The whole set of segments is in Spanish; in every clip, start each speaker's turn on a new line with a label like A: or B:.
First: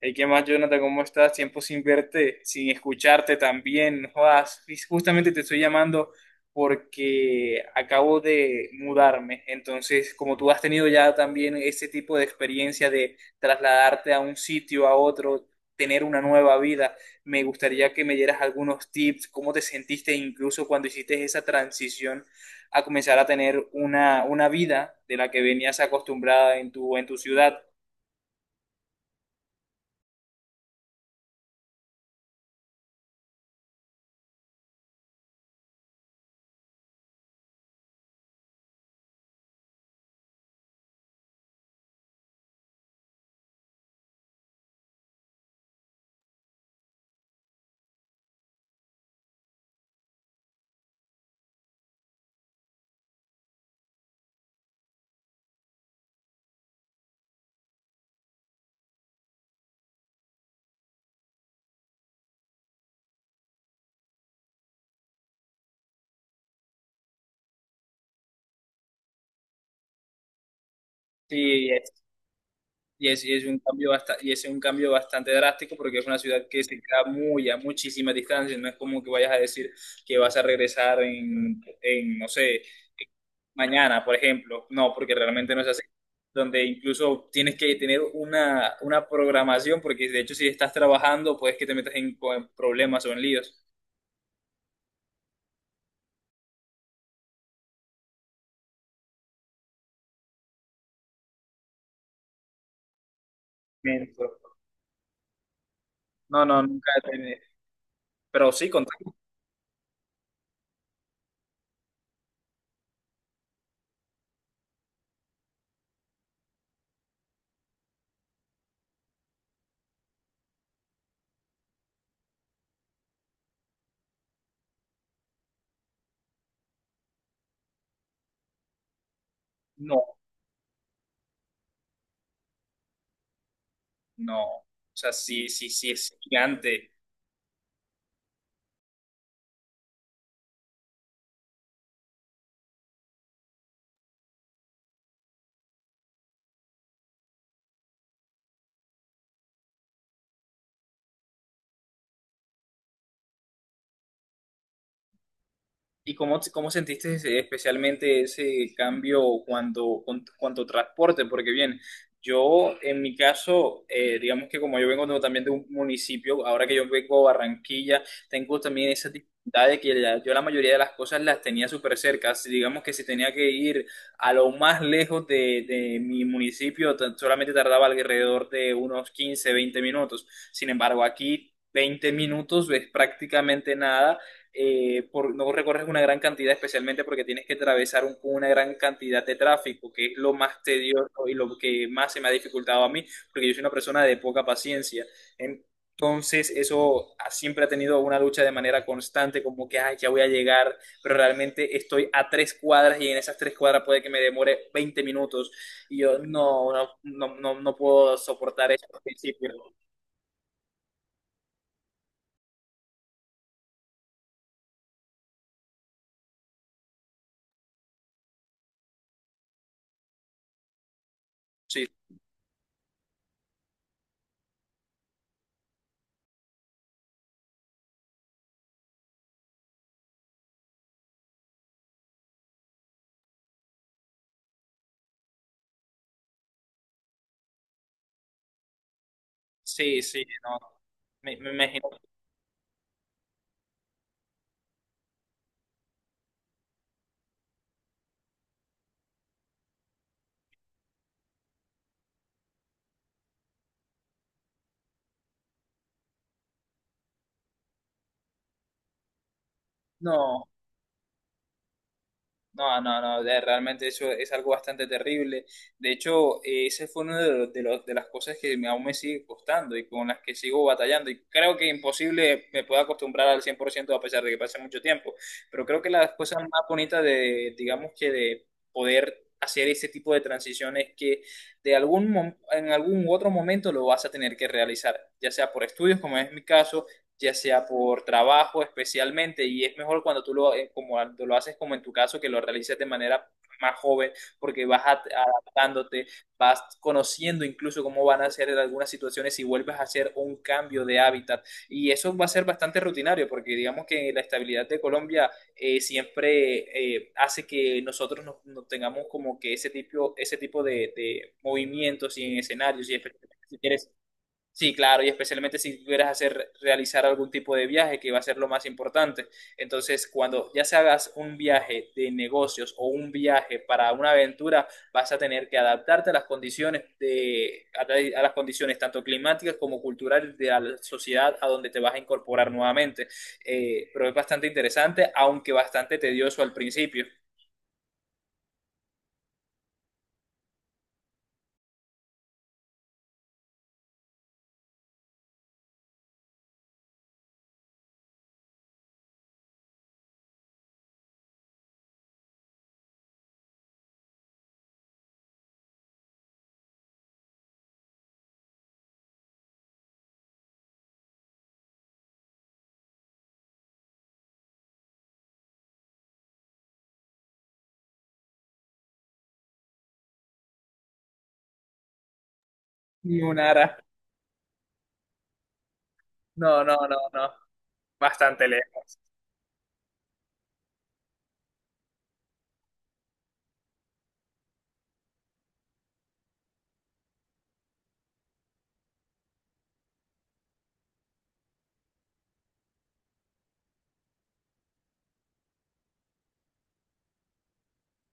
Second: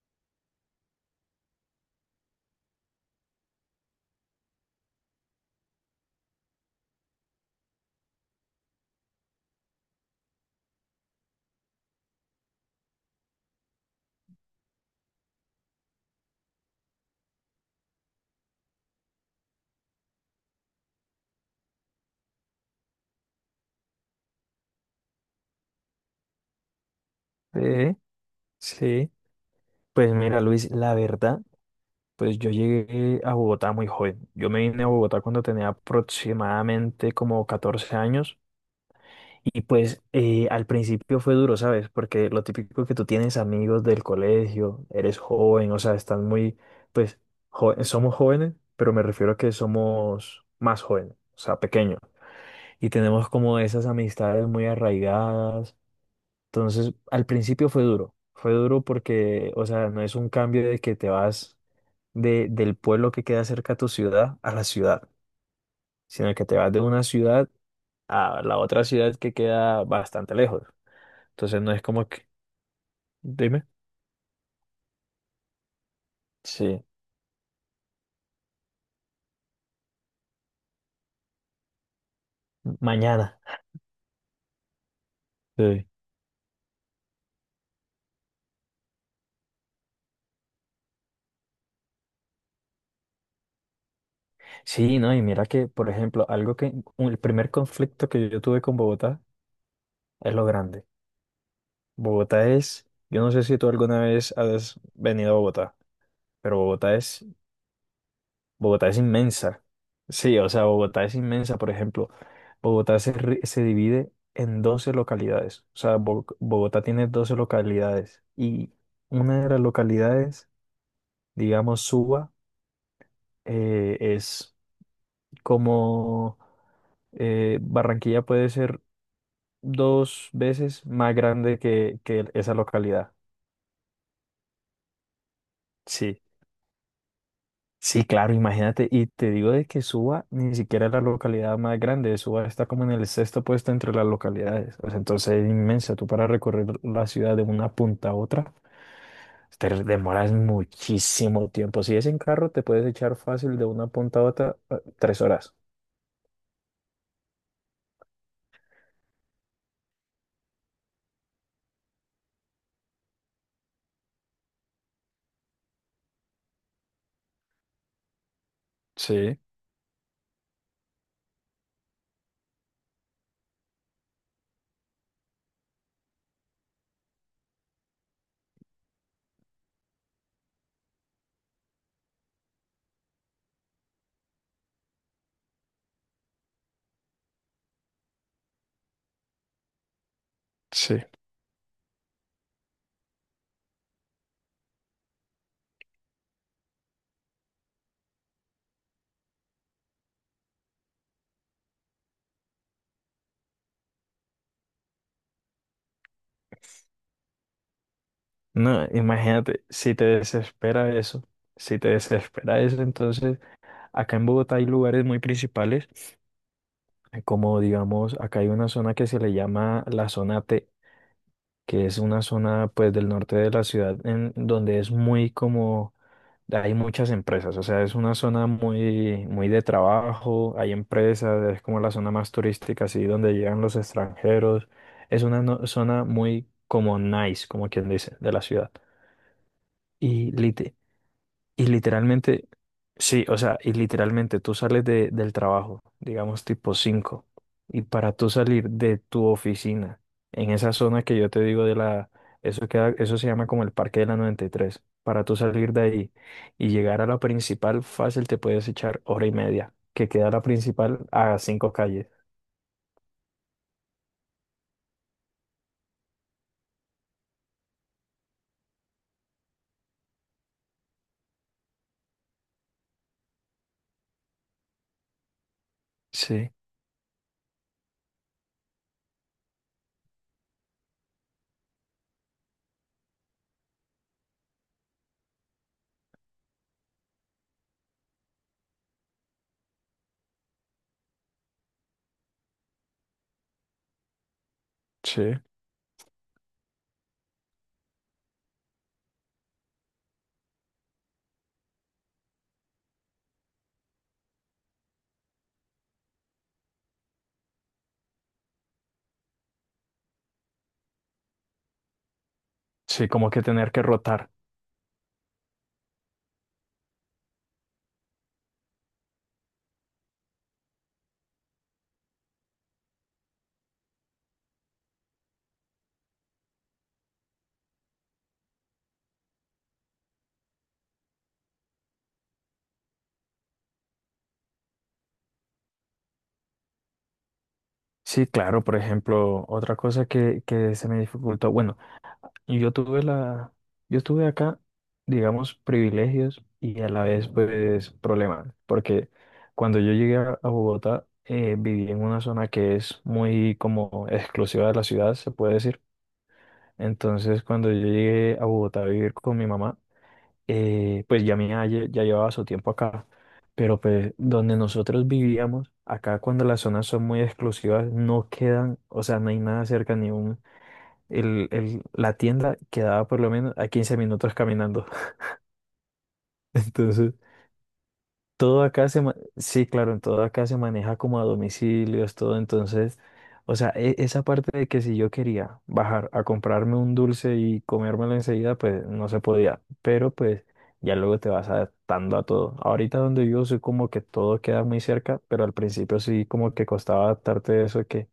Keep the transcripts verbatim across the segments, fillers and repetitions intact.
A: Hey, ¿qué más, Jonathan? ¿Cómo estás? Tiempo sin verte, sin escucharte también. No jodas, justamente te estoy llamando porque acabo de mudarme. Entonces, como tú has tenido ya también ese tipo de experiencia de trasladarte a un sitio, a otro, tener una nueva vida, me gustaría que me dieras algunos tips, cómo te sentiste incluso cuando hiciste esa transición a comenzar a tener una, una vida de la que venías acostumbrada en tu, en tu ciudad.
B: Sí, sí. Pues mira, Luis, la verdad, pues yo llegué a Bogotá muy joven. Yo me vine a Bogotá cuando tenía aproximadamente como catorce años y pues eh, al principio fue duro, ¿sabes? Porque lo típico, que tú tienes amigos del colegio, eres joven, o sea, estás muy, pues jo- somos jóvenes, pero me refiero a que somos más jóvenes, o sea, pequeños. Y tenemos como esas amistades muy arraigadas. Entonces, al principio fue duro, fue duro porque, o sea, no es un cambio de que te vas de, del pueblo que queda cerca a tu ciudad a la ciudad, sino que te vas de una ciudad a la otra ciudad que queda bastante lejos. Entonces,
A: Sí.
B: no es como que,
A: Y es, y es un
B: dime,
A: cambio basta- y es un cambio bastante drástico porque es una ciudad que se
B: sí,
A: queda muy a muchísima distancia. No es como que vayas a decir que vas a regresar en, en, no sé,
B: mañana.
A: mañana, por ejemplo. No, porque realmente no es así.
B: Sí.
A: Donde incluso tienes que tener una, una programación porque, de hecho, si estás trabajando puedes que te metas en, en problemas o en líos.
B: Sí, no, y mira que, por ejemplo, algo que, un- el primer conflicto que yo tuve con Bogotá es lo grande. Bogotá es, yo no sé si tú alguna
A: Menso.
B: vez has venido a Bogotá,
A: No,
B: pero
A: no, nunca
B: Bogotá
A: he
B: es
A: tenido. Pero sí, con...
B: Bogotá es inmensa. Sí, o sea, Bogotá es inmensa. Por ejemplo, Bogotá se, ri- se divide en doce localidades. O sea, Bo- Bogotá tiene doce localidades. Y una de las localidades, digamos, Suba, eh, es como eh, Barranquilla puede ser
A: No,
B: dos veces más grande que, que esa localidad.
A: no. O sea, sí, sí, sí, es
B: Sí.
A: gigante.
B: Sí, claro, imagínate, y te digo de que Suba ni siquiera es la localidad más grande, Suba está como en el sexto puesto entre las localidades, o sea, entonces es inmensa. Tú para recorrer la ciudad de una punta a otra, te demoras muchísimo tiempo, si es en carro te puedes echar fácil de una punta a otra eh, tres horas.
A: ¿Y cómo, cómo sentiste ese- especialmente ese cambio cuando, con- cuanto transporte? Porque bien, yo en mi caso, eh, digamos que como yo vengo de- también de un municipio, ahora que yo vengo a Barranquilla, tengo también esa
B: Sí,
A: dificultad de que la- yo la mayoría de las cosas las tenía súper cerca. Si digamos que si tenía que ir a lo más lejos de, de mi municipio, tan- solamente tardaba alrededor de unos quince, veinte minutos. Sin embargo, aquí... veinte minutos es prácticamente nada, eh, por, no recorres una gran cantidad, especialmente porque tienes que atravesar un- una gran cantidad de tráfico, que es lo más
B: sí.
A: tedioso y lo que más se me ha dificultado a mí, porque yo soy una persona de poca paciencia. Entonces, eso ha- siempre ha tenido una lucha de manera constante, como que, ay, ya voy a llegar, pero realmente estoy a tres cuadras y en esas tres cuadras puede que me demore veinte minutos. Y yo no, no, no, no, no puedo soportar
B: No,
A: eso al principio.
B: imagínate, si te desespera eso, si te desespera eso, entonces acá en Bogotá hay lugares muy principales, eh, como digamos, acá hay una zona que se le llama la zona te, que
A: Sí,
B: es una zona pues del norte de la ciudad en donde es muy como hay muchas empresas. O sea, es una zona muy muy de trabajo, hay empresas, es como la zona más turística, así donde llegan los extranjeros. Es una no- zona muy como nice, como quien dice, de la ciudad.
A: sí, sí,
B: Y
A: no.
B: lite-
A: Me, me
B: y
A: imagino.
B: literalmente, sí, o sea, y literalmente tú sales de, del trabajo, digamos tipo cinco, y para tú salir de tu oficina, en esa zona que yo te digo de la, eso queda, eso se llama como el Parque de la noventa y tres, para tú salir de ahí y llegar a la principal fácil te puedes echar hora y media, que queda la
A: No.
B: principal a cinco calles.
A: No, no, no, de- realmente eso es algo bastante terrible. De hecho, eh, ese fue uno de, los- de, los- de las cosas que me- aún me sigue costando y con las que sigo batallando. Y creo que imposible me pueda acostumbrar al cien por ciento, a pesar de que pase mucho tiempo. Pero creo que las cosas
B: Sí,
A: más bonitas de, digamos que de poder hacer ese tipo de transiciones es que de algún mom- en algún otro momento lo vas a tener que realizar, ya sea por estudios, como es mi caso, ya sea por trabajo especialmente, y es mejor cuando tú lo, eh, como tú lo haces como en tu caso, que lo realices de manera más joven, porque vas a-
B: sí,
A: adaptándote, vas conociendo incluso cómo van a ser en algunas situaciones y vuelves a hacer un cambio de hábitat. Y eso va a ser bastante rutinario, porque digamos que la estabilidad de Colombia, eh, siempre eh, hace que nosotros nos, nos tengamos como que ese tipo, ese tipo de, de movimientos y en escenarios, y
B: sí, como
A: especialmente
B: que
A: si
B: tener que
A: quieres.
B: rotar.
A: Sí, claro, y especialmente si quieres hacer, realizar algún tipo de viaje, que va a ser lo más importante. Entonces, cuando ya se hagas un viaje de negocios o un viaje para una aventura, vas a tener que adaptarte a las condiciones de, a, a las condiciones tanto climáticas como culturales de la sociedad a donde te vas a incorporar nuevamente. Eh, pero es bastante interesante, aunque bastante tedioso al principio.
B: Sí, claro, por ejemplo, otra cosa que, que se me dificultó, bueno, y yo tuve la, yo tuve acá, digamos, privilegios y a la vez, pues, problemas, porque cuando yo llegué a a Bogotá, eh, viví en una zona que es muy como exclusiva de la ciudad, se puede decir. Entonces, cuando yo llegué a Bogotá a vivir con mi mamá, eh, pues ya mi mamá lle- ya llevaba su tiempo acá, pero pues donde nosotros vivíamos, acá cuando las zonas son muy exclusivas, no quedan, o sea, no hay nada cerca, ni un el- el- la tienda quedaba por
A: Y
B: lo
A: un
B: menos a
A: ara-
B: quince minutos caminando.
A: No, no, no,
B: Entonces,
A: no. Bastante
B: todo acá
A: lejos.
B: se, ma- sí, claro, en todo acá se maneja como a domicilios, todo. Entonces, o sea, e- esa parte de que si yo quería bajar a comprarme un dulce y comérmelo enseguida, pues no se podía. Pero pues ya luego te vas adaptando a todo. Ahorita donde yo soy como que todo queda muy cerca, pero al principio sí como que costaba adaptarte a eso que,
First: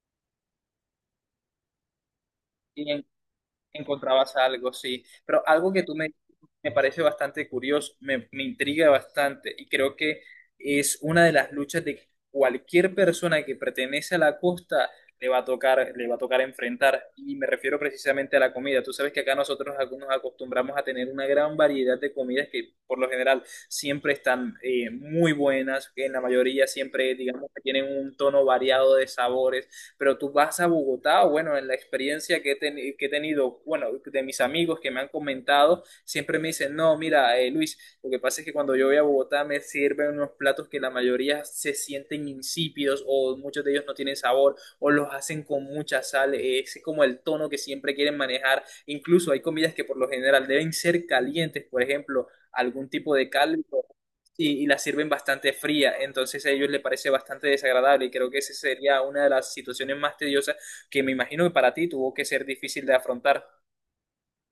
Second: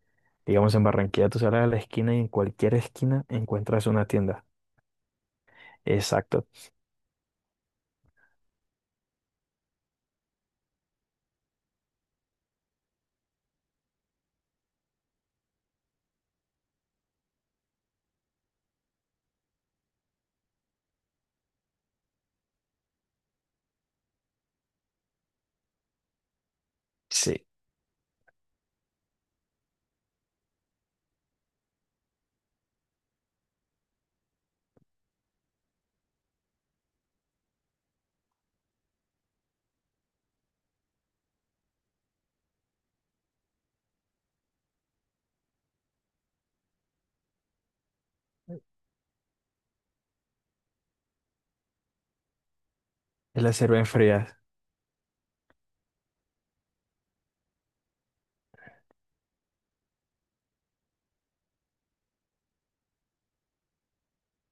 B: digamos, en Barranquilla tú sales a la esquina y en cualquier
A: Y en
B: esquina encuentras una
A: encontrabas
B: tienda.
A: algo, sí. Pero algo que tú me,
B: Exacto.
A: me parece bastante curioso, me, me intriga bastante y creo que es una de las luchas de cualquier persona que pertenece a la costa, le va a tocar, le va a tocar enfrentar. Y me refiero precisamente a la comida. Tú sabes que acá nosotros ac- nos acostumbramos a tener una gran variedad de comidas que, por lo general, siempre están, eh, muy buenas, que en la mayoría siempre,
B: Sí,
A: digamos, que tienen un tono variado de sabores, pero tú vas a Bogotá, o bueno, en la experiencia que he, ten- que he tenido, bueno, de mis amigos que me han comentado, siempre me dicen, no, mira, eh, Luis, lo que pasa es que cuando yo voy a Bogotá me sirven unos platos que la mayoría se sienten insípidos o muchos de ellos no tienen sabor o los hacen con mucha sal, eh, ese es como el tono que siempre quieren manejar, incluso hay comidas que por lo general deben ser calientes, por ejemplo, algún tipo de
B: el
A: caldo.
B: las en frías.
A: Sí, y la sirven bastante fría, entonces a ellos les parece bastante desagradable y creo que esa sería una de las situaciones más tediosas que me imagino que para ti tuvo que ser difícil de afrontar.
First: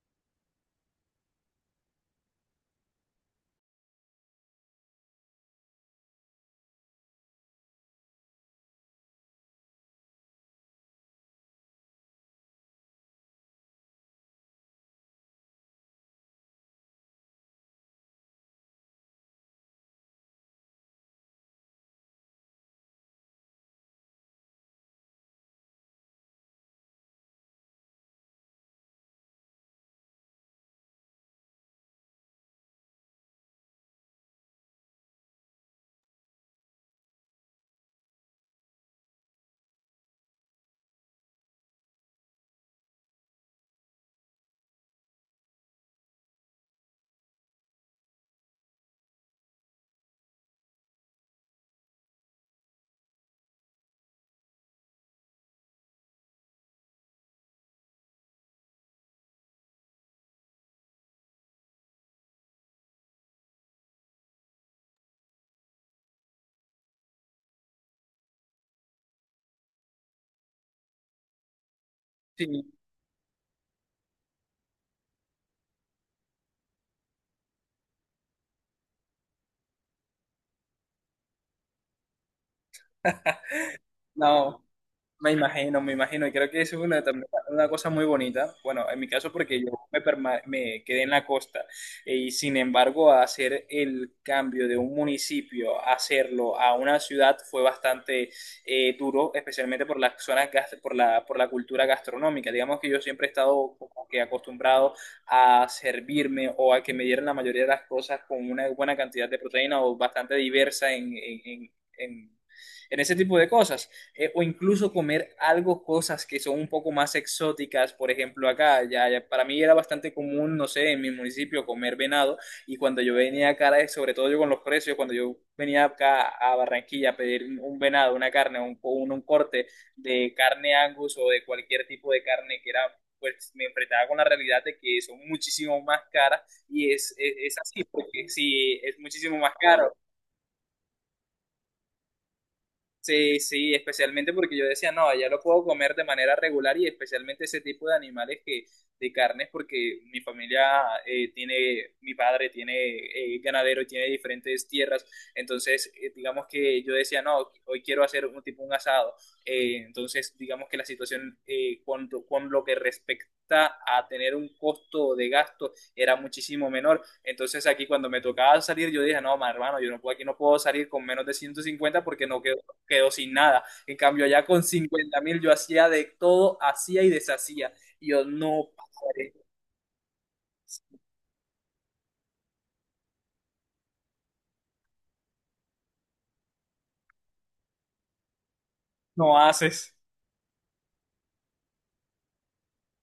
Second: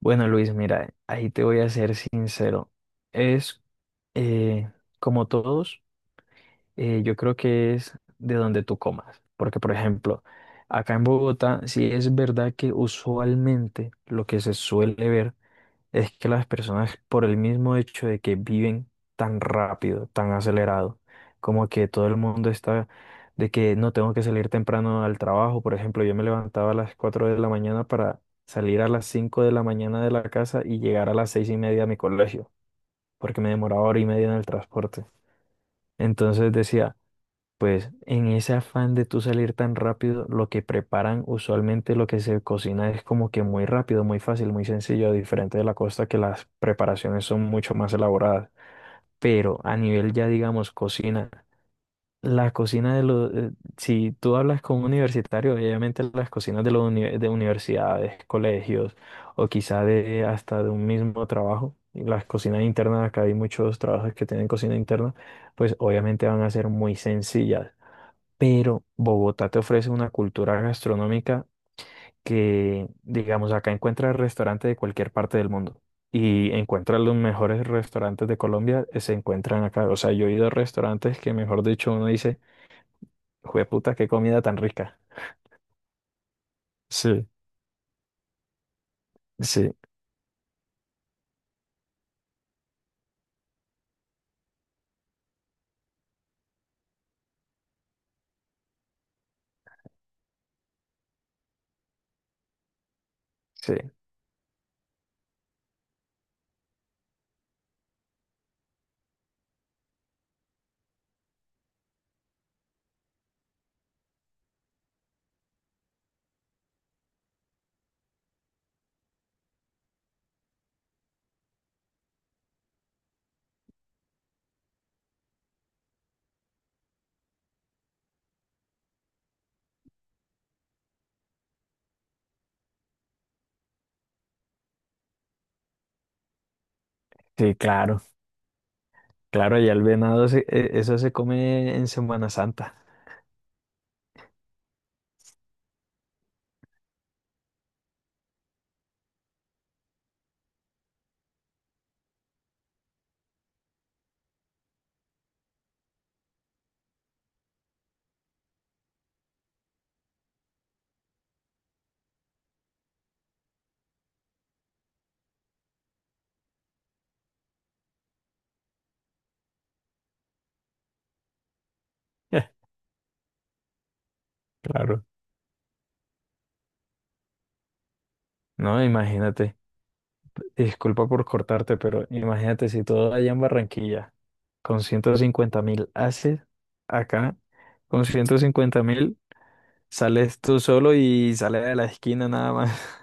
B: Bueno, Luis, mira, ahí te voy a ser sincero. Es, eh, como todos, eh, yo creo que es de donde tú comas. Porque, por ejemplo, acá en Bogotá, sí es verdad que usualmente lo que se suele ver es que las personas, por el mismo hecho de que viven tan rápido, tan acelerado, como que todo el mundo está de que no tengo que salir temprano al trabajo. Por ejemplo, yo me levantaba a las cuatro de la mañana para salir a las cinco de la mañana de la casa y llegar a las seis y media a mi colegio, porque me demoraba hora y media en el transporte. Entonces decía, pues en ese afán de tú salir tan rápido, lo que preparan usualmente, lo que se cocina es como que muy rápido, muy fácil, muy sencillo, diferente de la costa que las preparaciones son mucho más elaboradas. Pero a nivel ya digamos cocina, la cocina de los, eh, si tú hablas con un universitario, obviamente las cocinas de los uni- de universidades, colegios o quizá de hasta de un mismo trabajo, y las cocinas internas, acá hay muchos trabajos que tienen cocina interna, pues obviamente van a ser muy sencillas, pero Bogotá te ofrece una cultura gastronómica
A: Sí,
B: que, digamos, acá encuentras restaurantes de cualquier parte del mundo y encuentras los mejores restaurantes de Colombia, eh, se encuentran acá. O sea, yo he ido a restaurantes que, mejor dicho, uno dice, jueputa, qué comida tan
A: no.
B: rica.
A: Me imagino, me imagino, y creo que eso es una, también
B: Sí,
A: una cosa muy bonita. Bueno, en mi caso, porque yo
B: sí,
A: me, perma- me quedé en la costa, eh, y sin embargo, hacer el cambio de un municipio, hacerlo a una ciudad fue bastante, eh, duro, especialmente por las zonas, gas- por la, por la cultura gastronómica. Digamos que yo siempre he
B: sí,
A: estado como que acostumbrado a servirme o a que me dieran la mayoría de las cosas con una buena cantidad de proteína o bastante diversa en, en en- en- en ese tipo de cosas, eh, o incluso comer algo, cosas que son un poco más exóticas. Por ejemplo, acá, ya, ya para mí era bastante común, no sé, en mi municipio comer venado. Y cuando yo venía acá, eh, sobre todo yo con los precios, cuando yo venía acá a Barranquilla a pedir un un venado, una carne, un, un, un corte de carne Angus o de cualquier tipo de carne que era, pues me enfrentaba con la realidad de que son muchísimo más caras, y es, es, es
B: sí,
A: así,
B: claro,
A: porque sí, es muchísimo más
B: claro, allá el
A: caro.
B: venado, se- eh, eso se come en Semana Santa.
A: Sí, sí, especialmente porque yo decía, no, allá lo puedo comer de manera regular y especialmente ese tipo de animales que, de carnes, porque mi familia, eh, tiene, mi padre tiene, eh, ganadero, tiene diferentes tierras, entonces, eh, digamos que yo decía, no, hoy quiero hacer un tipo un asado. Eh, entonces digamos que la situación, eh, con, con lo que respecta a tener un costo de gasto era muchísimo menor, entonces aquí cuando me tocaba salir yo dije, no, ma, hermano, yo no puedo, aquí no puedo salir con menos de ciento cincuenta porque no quedo, quedó sin nada. En cambio, allá con
B: Claro.
A: cincuenta mil yo hacía de todo, hacía y deshacía. Y yo, no,
B: No,
A: padre,
B: imagínate, disculpa por cortarte, pero imagínate si todo allá en Barranquilla. Con ciento cincuenta mil haces acá. Con ciento cincuenta mil
A: no haces.
B: sales tú solo y sales de la esquina nada más.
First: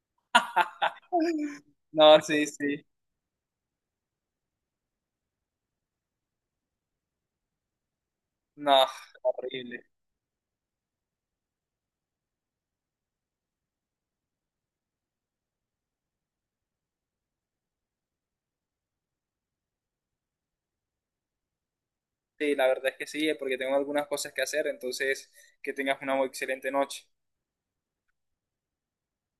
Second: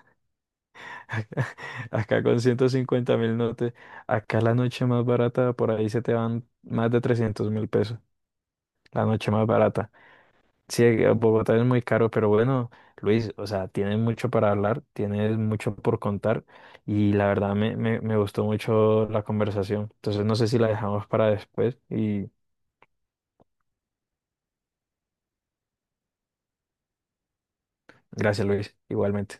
B: Acá
A: No,
B: acá con
A: sí,
B: ciento
A: sí.
B: cincuenta mil no te... Acá la noche más barata, por ahí se te van más de trescientos mil pesos.
A: No,
B: La noche más
A: horrible.
B: barata. Sí, eh, Bogotá es muy caro, pero bueno, Luis, o sea, tienes mucho para hablar, tienes mucho por contar y la verdad me, me, me gustó mucho la conversación. Entonces no sé si la dejamos para después. Y
A: Sí, la verdad es que sí, porque tengo algunas cosas que hacer, entonces que tengas una muy excelente noche.
B: gracias, Luis, igualmente.